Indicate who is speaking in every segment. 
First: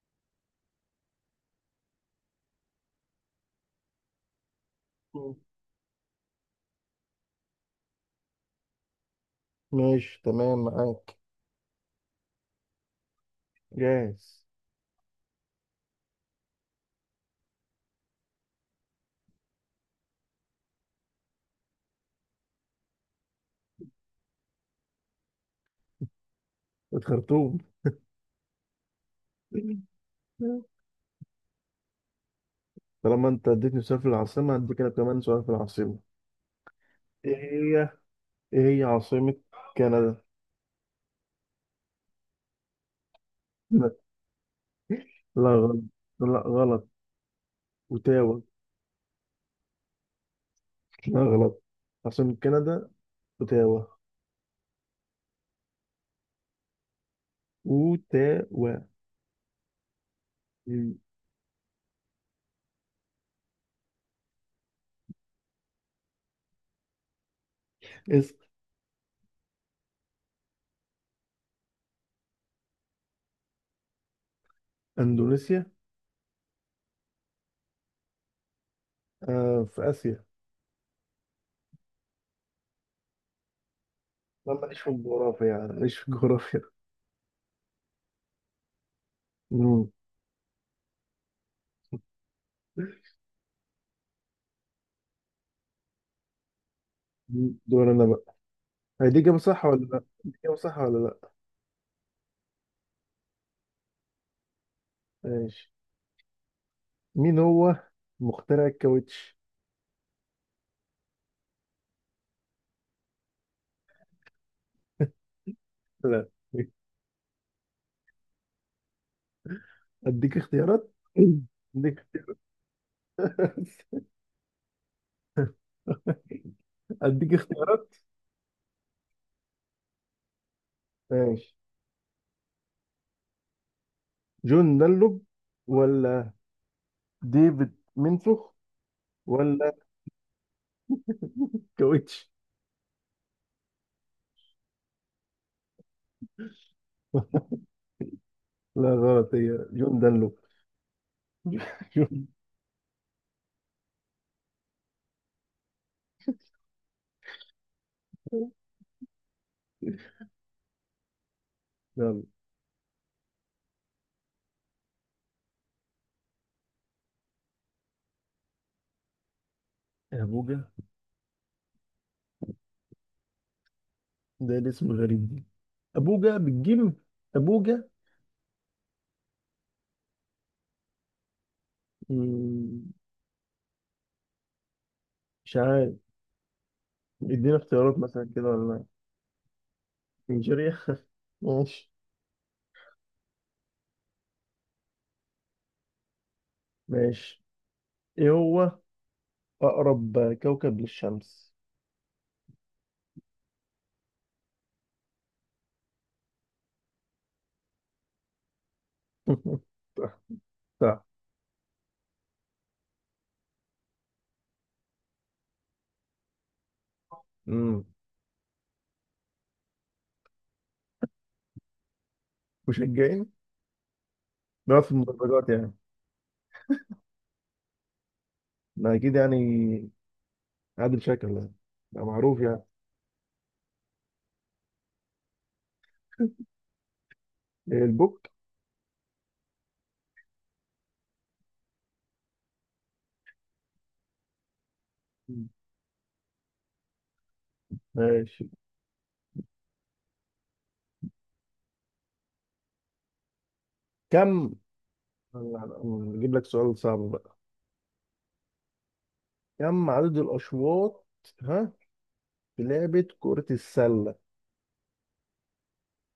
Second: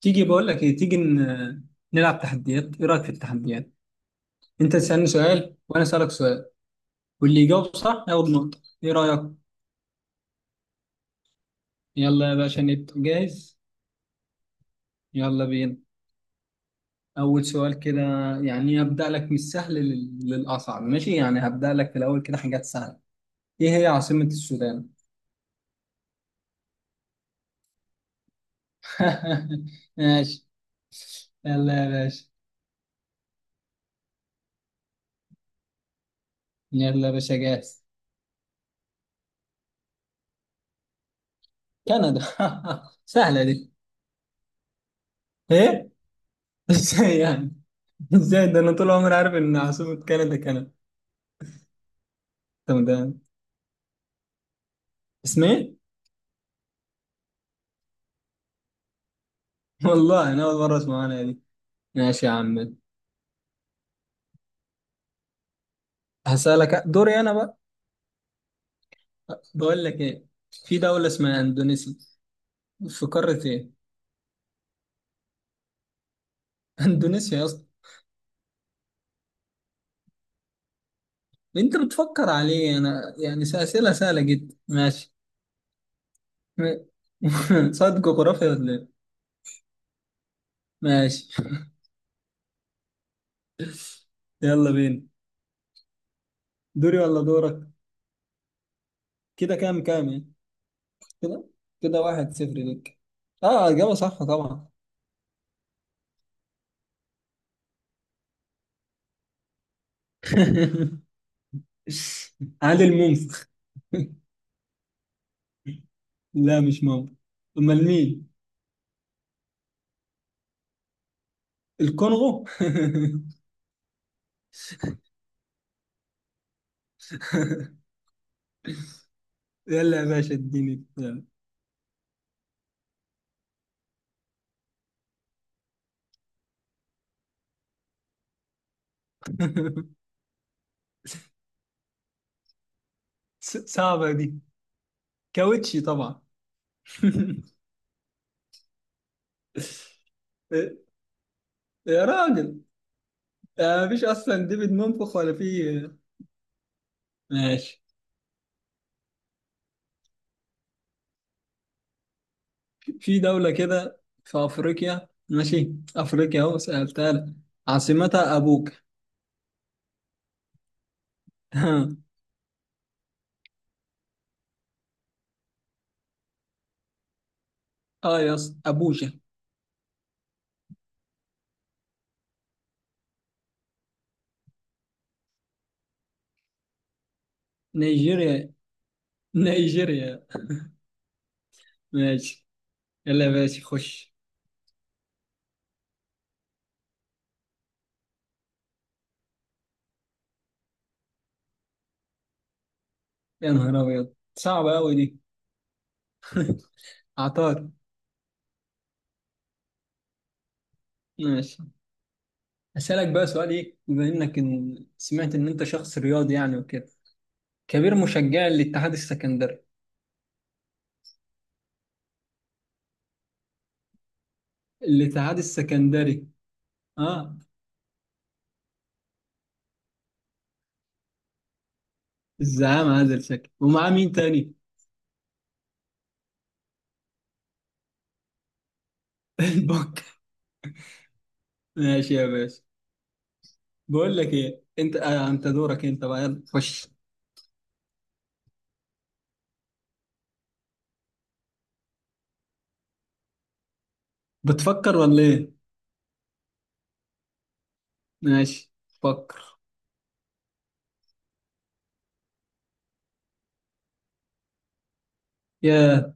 Speaker 1: تيجي بقول لك ايه، تيجي نلعب تحديات. ايه رايك في التحديات؟ انت تسالني
Speaker 2: مم.
Speaker 1: سؤال وانا اسالك سؤال. واللي يجاوب صح ياخد نقطه. ايه رايك؟
Speaker 2: ماشي، تمام معاك.
Speaker 1: يلا يا باشا، نبدا. جاهز؟
Speaker 2: جاهز.
Speaker 1: يلا بينا. اول سؤال كده. يعني هبدا لك من السهل للاصعب، ماشي؟ يعني هبدا لك في الاول كده حاجات سهله. ايه هي عاصمه السودان؟
Speaker 2: الخرطوم.
Speaker 1: ماشي. يلا يا باشا،
Speaker 2: طالما انت اديتني سؤال في العاصمة هديك انا كمان سؤال في العاصمة.
Speaker 1: يلا يا
Speaker 2: ايه
Speaker 1: باشا، جاهز؟
Speaker 2: هي ايه هي عاصمة كندا؟
Speaker 1: كندا. سهله دي؟
Speaker 2: لا. لا غلط.
Speaker 1: ايه؟
Speaker 2: لا غلط.
Speaker 1: ازاي يعني؟
Speaker 2: اوتاوا.
Speaker 1: ازاي ده؟ انا طول عمري عارف ان عاصمه كندا كندا.
Speaker 2: لا غلط، عاصمة
Speaker 1: طب
Speaker 2: كندا
Speaker 1: ده
Speaker 2: اوتاوا.
Speaker 1: اسمه ايه؟
Speaker 2: اوتاوا.
Speaker 1: والله انا اول مره
Speaker 2: مم.
Speaker 1: اسمع عنها دي. ماشي يا عم. هسألك، دوري انا بقى.
Speaker 2: اسم
Speaker 1: بقول لك ايه، في دوله اسمها اندونيسيا، في قاره ايه؟
Speaker 2: اندونيسيا.
Speaker 1: اندونيسيا يا اسطى.
Speaker 2: آه، في اسيا.
Speaker 1: انت بتفكر عليه؟ انا يعني اسئله سهله
Speaker 2: لا،
Speaker 1: جدا،
Speaker 2: ماليش في
Speaker 1: ماشي.
Speaker 2: الجغرافيا يعني ماليش في الجغرافيا.
Speaker 1: صاد جغرافيا ولا ايه؟
Speaker 2: مم.
Speaker 1: ماشي. يلا بينا. دوري ولا دورك؟
Speaker 2: دور انا بقى. هي دي اجابة
Speaker 1: كده،
Speaker 2: صح
Speaker 1: كام
Speaker 2: ولا لا؟
Speaker 1: كام يعني؟
Speaker 2: دي اجابة صح ولا لا؟
Speaker 1: كده، كده، واحد صفر ليك. اه، اجابه صح طبعا.
Speaker 2: ماشي. مين هو مخترع الكاوتش؟
Speaker 1: عادل منفخ.
Speaker 2: لا.
Speaker 1: لا، مش مامبا. امال مين؟
Speaker 2: اديك اختيارات اديك
Speaker 1: الكونغو.
Speaker 2: اديك اختيارات.
Speaker 1: يلا يا باشا اديني، يلا.
Speaker 2: ماشي. جون دانلوب ولا ديفيد منسوخ ولا كاوتش؟
Speaker 1: صعبة دي. كاوتشي طبعا.
Speaker 2: لا غلط، هي جون دانلوب.
Speaker 1: يا
Speaker 2: جون
Speaker 1: راجل، مفيش اصلا ديفيد منفخ ولا في. ماشي.
Speaker 2: دانلوب.
Speaker 1: في دولة كده في افريقيا، ماشي، افريقيا اهو، سألتها لك. عاصمتها ابوك.
Speaker 2: ابوجا. ده الاسم غريب دي. ابوجا بالجيم. ابوجا.
Speaker 1: اه يا اسطى، ابوجا.
Speaker 2: مم، مش عارف. ادينا اختيارات مثلا كده
Speaker 1: نيجيريا.
Speaker 2: ولا لا؟
Speaker 1: نيجيريا،
Speaker 2: نيجيريا. ماشي.
Speaker 1: ماشي. يلا يا باشا خش.
Speaker 2: ماشي. ايه هو أقرب كوكب للشمس؟
Speaker 1: يا نهار أبيض، صعبة أوي دي. عطار.
Speaker 2: صح، صح.
Speaker 1: ماشي. أسألك بقى سؤال، إيه بما إنك إن سمعت إن أنت شخص رياضي يعني وكده،
Speaker 2: امم
Speaker 1: كبير مشجع للاتحاد السكندري.
Speaker 2: مشجعين. بنقعد في
Speaker 1: الاتحاد
Speaker 2: المدرجات يعني.
Speaker 1: السكندري، آه.
Speaker 2: ما اكيد يعني. عادل شكل يعني. ده معروف يعني.
Speaker 1: الزعامة عادل شكل، ومعاه مين تاني؟
Speaker 2: إيه، البوك.
Speaker 1: البك. ماشي يا باشا. بقول لك إيه، أنت دورك، أنت بقى، يلا خش.
Speaker 2: ماشي. كم
Speaker 1: بتفكر ولا إيه؟
Speaker 2: نجيب لك سؤال صعب بقى.
Speaker 1: ماشي، فكر.
Speaker 2: كم عدد الأشواط، ها، في لعبة كرة السلة؟
Speaker 1: يا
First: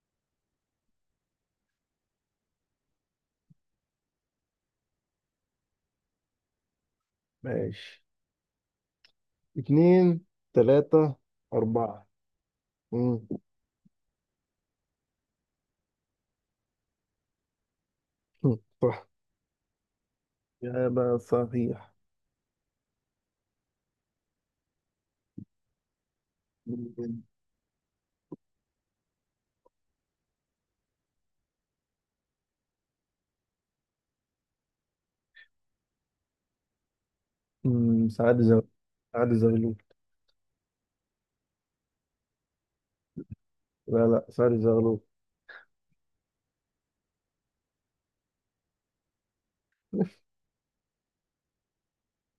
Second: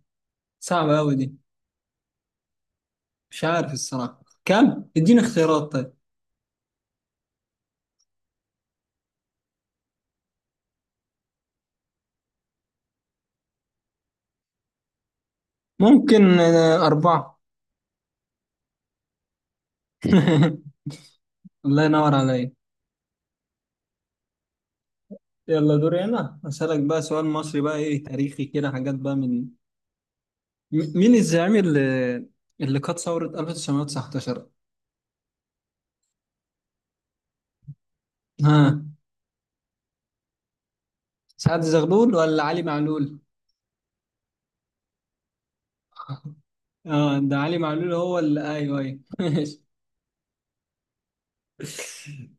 Speaker 1: صعبة أوي دي. مش عارف الصراحة كم، اديني اختيارات طيب.
Speaker 2: ماشي، اتنين، تلاتة، أربعة. مم.
Speaker 1: ممكن أربعة.
Speaker 2: صح. إجابة
Speaker 1: الله
Speaker 2: صحيح.
Speaker 1: ينور عليا. يلا، دوري انا، اسالك بقى سؤال مصري بقى، ايه، تاريخي كده حاجات بقى من مين الزعيم اللي قاد ثورة 1919؟
Speaker 2: مم. سعد زغلول.
Speaker 1: ها،
Speaker 2: سعد زغلول.
Speaker 1: سعد زغلول ولا علي معلول؟
Speaker 2: لا، لا، سعد زغلول.
Speaker 1: اه، ده علي معلول هو اللي، ايوه ايوه. ماشي.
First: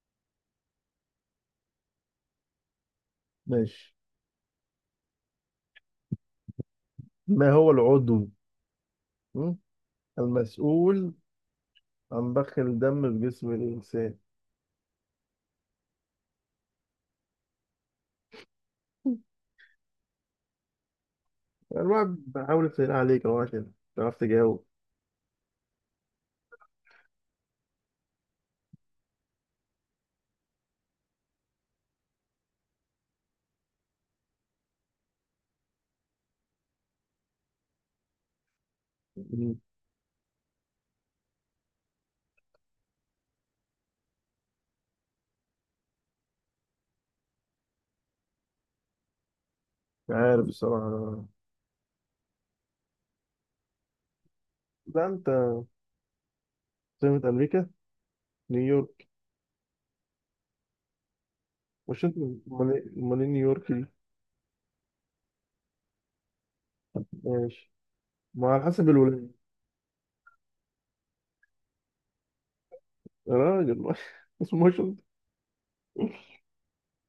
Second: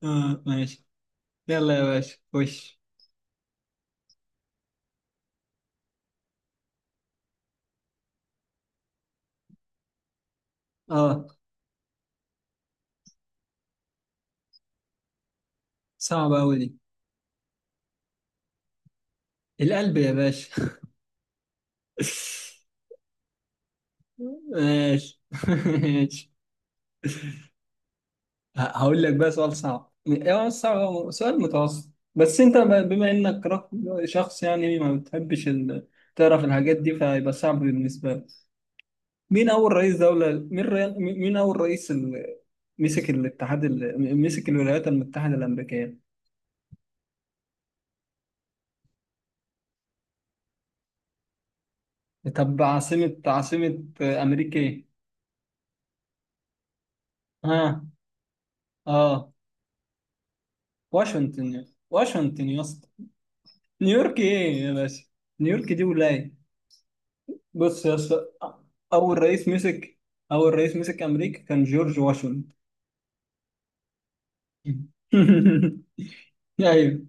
Speaker 1: اه، ماشي. يلا يا باشا خش.
Speaker 2: ماشي. ما هو العضو، م؟ المسؤول
Speaker 1: اه،
Speaker 2: عن ضخ الدم في جسم الإنسان؟
Speaker 1: صعبة أوي دي. القلب يا باشا.
Speaker 2: الواحد بحاول أسهل عليك أهو عشان تعرف تجاوب.
Speaker 1: ماشي. ماشي. هقول لك بقى سؤال صعب، يعني هو مش صعب، هو سؤال متوسط. بس انت بما انك شخص يعني ما بتحبش تعرف الحاجات دي، فهيبقى صعب بالنسبة لك. مين
Speaker 2: مش
Speaker 1: اول رئيس دولة مين ري... مين اول رئيس مسك الولايات المتحدة الأمريكية؟
Speaker 2: عارف بصراحة.
Speaker 1: طب، عاصمة أمريكا ايه؟
Speaker 2: لا أنت. سمة أمريكا.
Speaker 1: ها،
Speaker 2: نيويورك.
Speaker 1: اه واشنطن،
Speaker 2: مش أنت.
Speaker 1: واشنطن يا
Speaker 2: أمال
Speaker 1: اسطى.
Speaker 2: إيه؟ أمال إيه نيويورك دي؟
Speaker 1: نيويورك ايه يا باشا؟ نيويورك دي ولاية.
Speaker 2: ماشي.
Speaker 1: بص يا اسطى،
Speaker 2: ما على حسب
Speaker 1: اول
Speaker 2: الولاية.
Speaker 1: رئيس مسك اول رئيس مسك امريكا كان جورج واشنطن.
Speaker 2: يا راجل. اسمه مش أنت.
Speaker 1: ايوه.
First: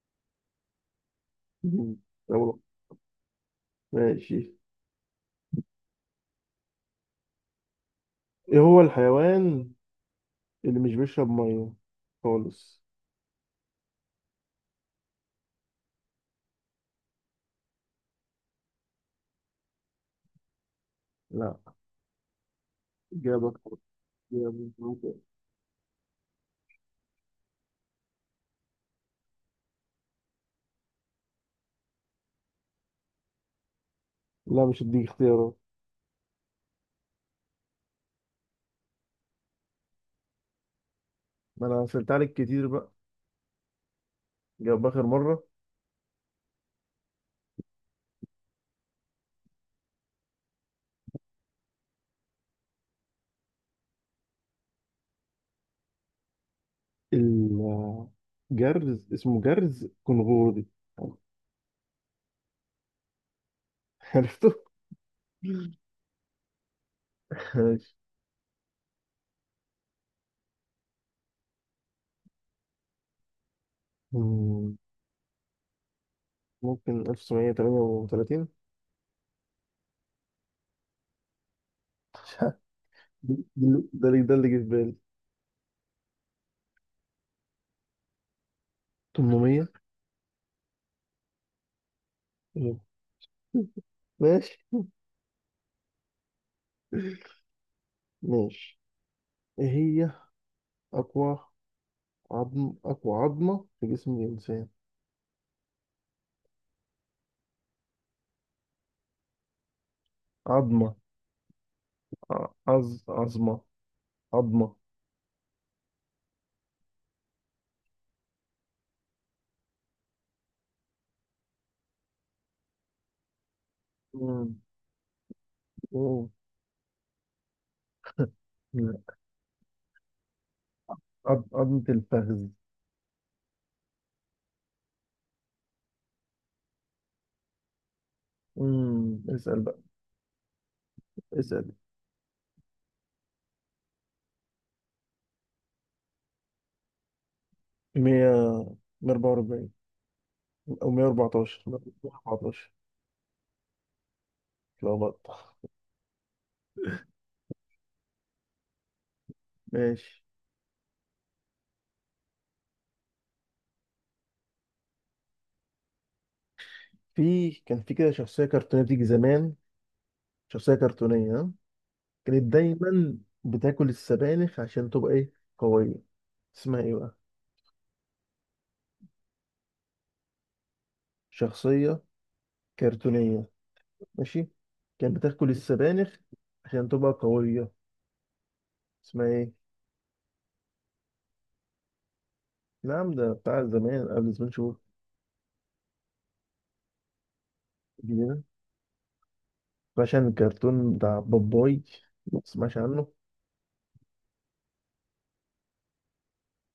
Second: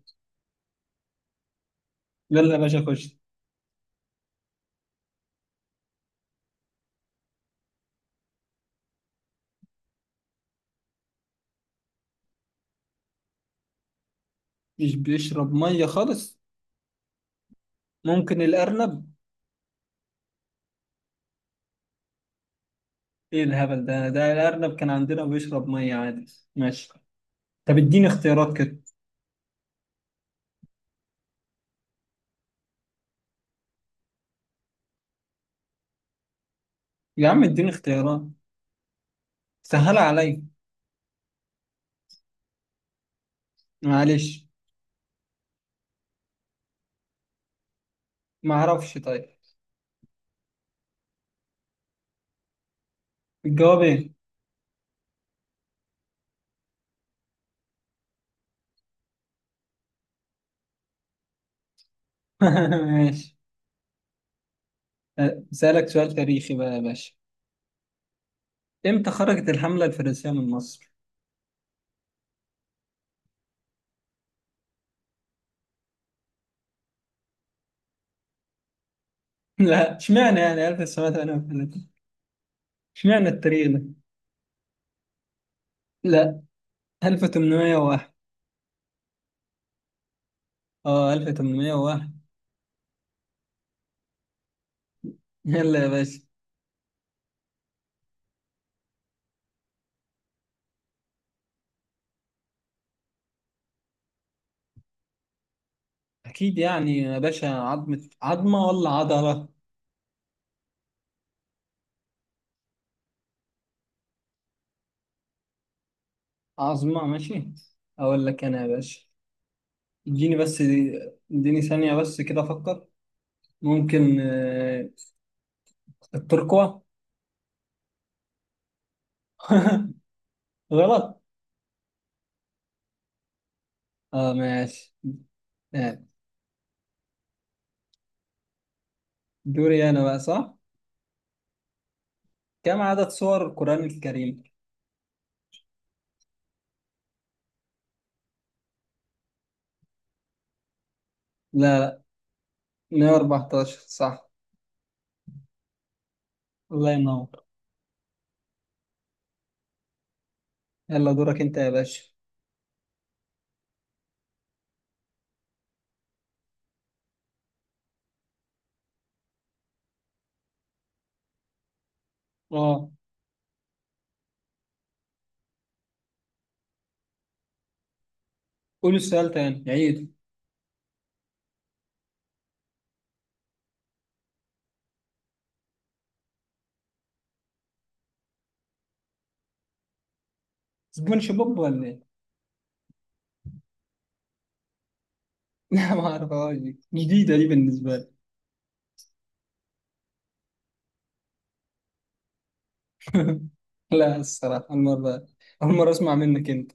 Speaker 2: م،
Speaker 1: يلا
Speaker 2: يلا.
Speaker 1: يا باشا خش.
Speaker 2: ماشي. إيه هو الحيوان اللي مش بيشرب مية خالص؟
Speaker 1: مش بيشرب ميه خالص. ممكن الارنب.
Speaker 2: لا.
Speaker 1: ايه
Speaker 2: إجابة.
Speaker 1: الهبل ده، الارنب كان
Speaker 2: إجابة.
Speaker 1: عندنا بيشرب ميه عادي. ماشي. طب اديني اختيارات كده.
Speaker 2: لا، مش هديك اختيارات.
Speaker 1: يا عم اديني اختيارات، سهل عليا،
Speaker 2: ما انا سألت عليك كتير بقى.
Speaker 1: معلش.
Speaker 2: جاب اخر مرة.
Speaker 1: ما اعرفش طيب، الجواب ايه؟
Speaker 2: الجرز اسمه جرز كنغوري.
Speaker 1: ماشي.
Speaker 2: عرفته؟
Speaker 1: أه، اسالك سؤال تاريخي بقى يا باشا.
Speaker 2: ماشي.
Speaker 1: امتى خرجت الحمله الفرنسيه من مصر؟
Speaker 2: مم، ممكن 1938.
Speaker 1: لا، اشمعنى يعني 1908؟
Speaker 2: مش عارف.
Speaker 1: اشمعنى
Speaker 2: ده
Speaker 1: التاريخ
Speaker 2: اللي
Speaker 1: ده؟
Speaker 2: ده اللي ده اللي جه في بالي.
Speaker 1: لا، 1801.
Speaker 2: 800.
Speaker 1: اه، 1801.
Speaker 2: ماشي.
Speaker 1: يلا يا باشا.
Speaker 2: ماشي. ايه هي اقوى اقوى عظمة في جسم الانسان؟
Speaker 1: اكيد يعني يا باشا، عظمة، عظمة ولا عضلة؟
Speaker 2: عظمة. ع- عظ عظمة. عظمة.
Speaker 1: عظمة، ماشي. اقول لك انا يا باشا، اديني بس، اديني ثانية بس كده افكر. ممكن
Speaker 2: مم. مم.
Speaker 1: التركوة. غلط.
Speaker 2: عظمة الفخذ.
Speaker 1: اه، ماشي. آه،
Speaker 2: مم. اسأل
Speaker 1: دوري انا بقى، صح؟
Speaker 2: اسأل
Speaker 1: كم عدد سور القرآن الكريم؟
Speaker 2: 144 او 114.
Speaker 1: لا،
Speaker 2: 114.
Speaker 1: لا، 114 صح.
Speaker 2: اتلخبطت.
Speaker 1: الله ينور.
Speaker 2: ماشي.
Speaker 1: يلا، دورك انت يا باشا.
Speaker 2: كان في كده شخصيه كرتونيه بتيجي زمان. شخصيه كرتونيه، ها؟ كانت
Speaker 1: اه،
Speaker 2: دايما بتاكل السبانخ عشان تبقى ايه، قويه. اسمها ايه بقى؟
Speaker 1: قول السؤال تاني، عيد.
Speaker 2: شخصيه كرتونيه. ماشي. كانت بتاكل السبانخ عشان تبقى قويه. اسمها ايه؟
Speaker 1: سبونج بوب ولا ايه؟
Speaker 2: نعم، ده بتاع زمان، قبل زمان شهور.
Speaker 1: لا، ما اعرفهاش دي، جديدة دي بالنسبة لي.
Speaker 2: جديدة. فعشان الكرتون بتاع باباي ما تسمعش عنه.
Speaker 1: لا الصراحة المرة، أول مرة أسمع منك أنت.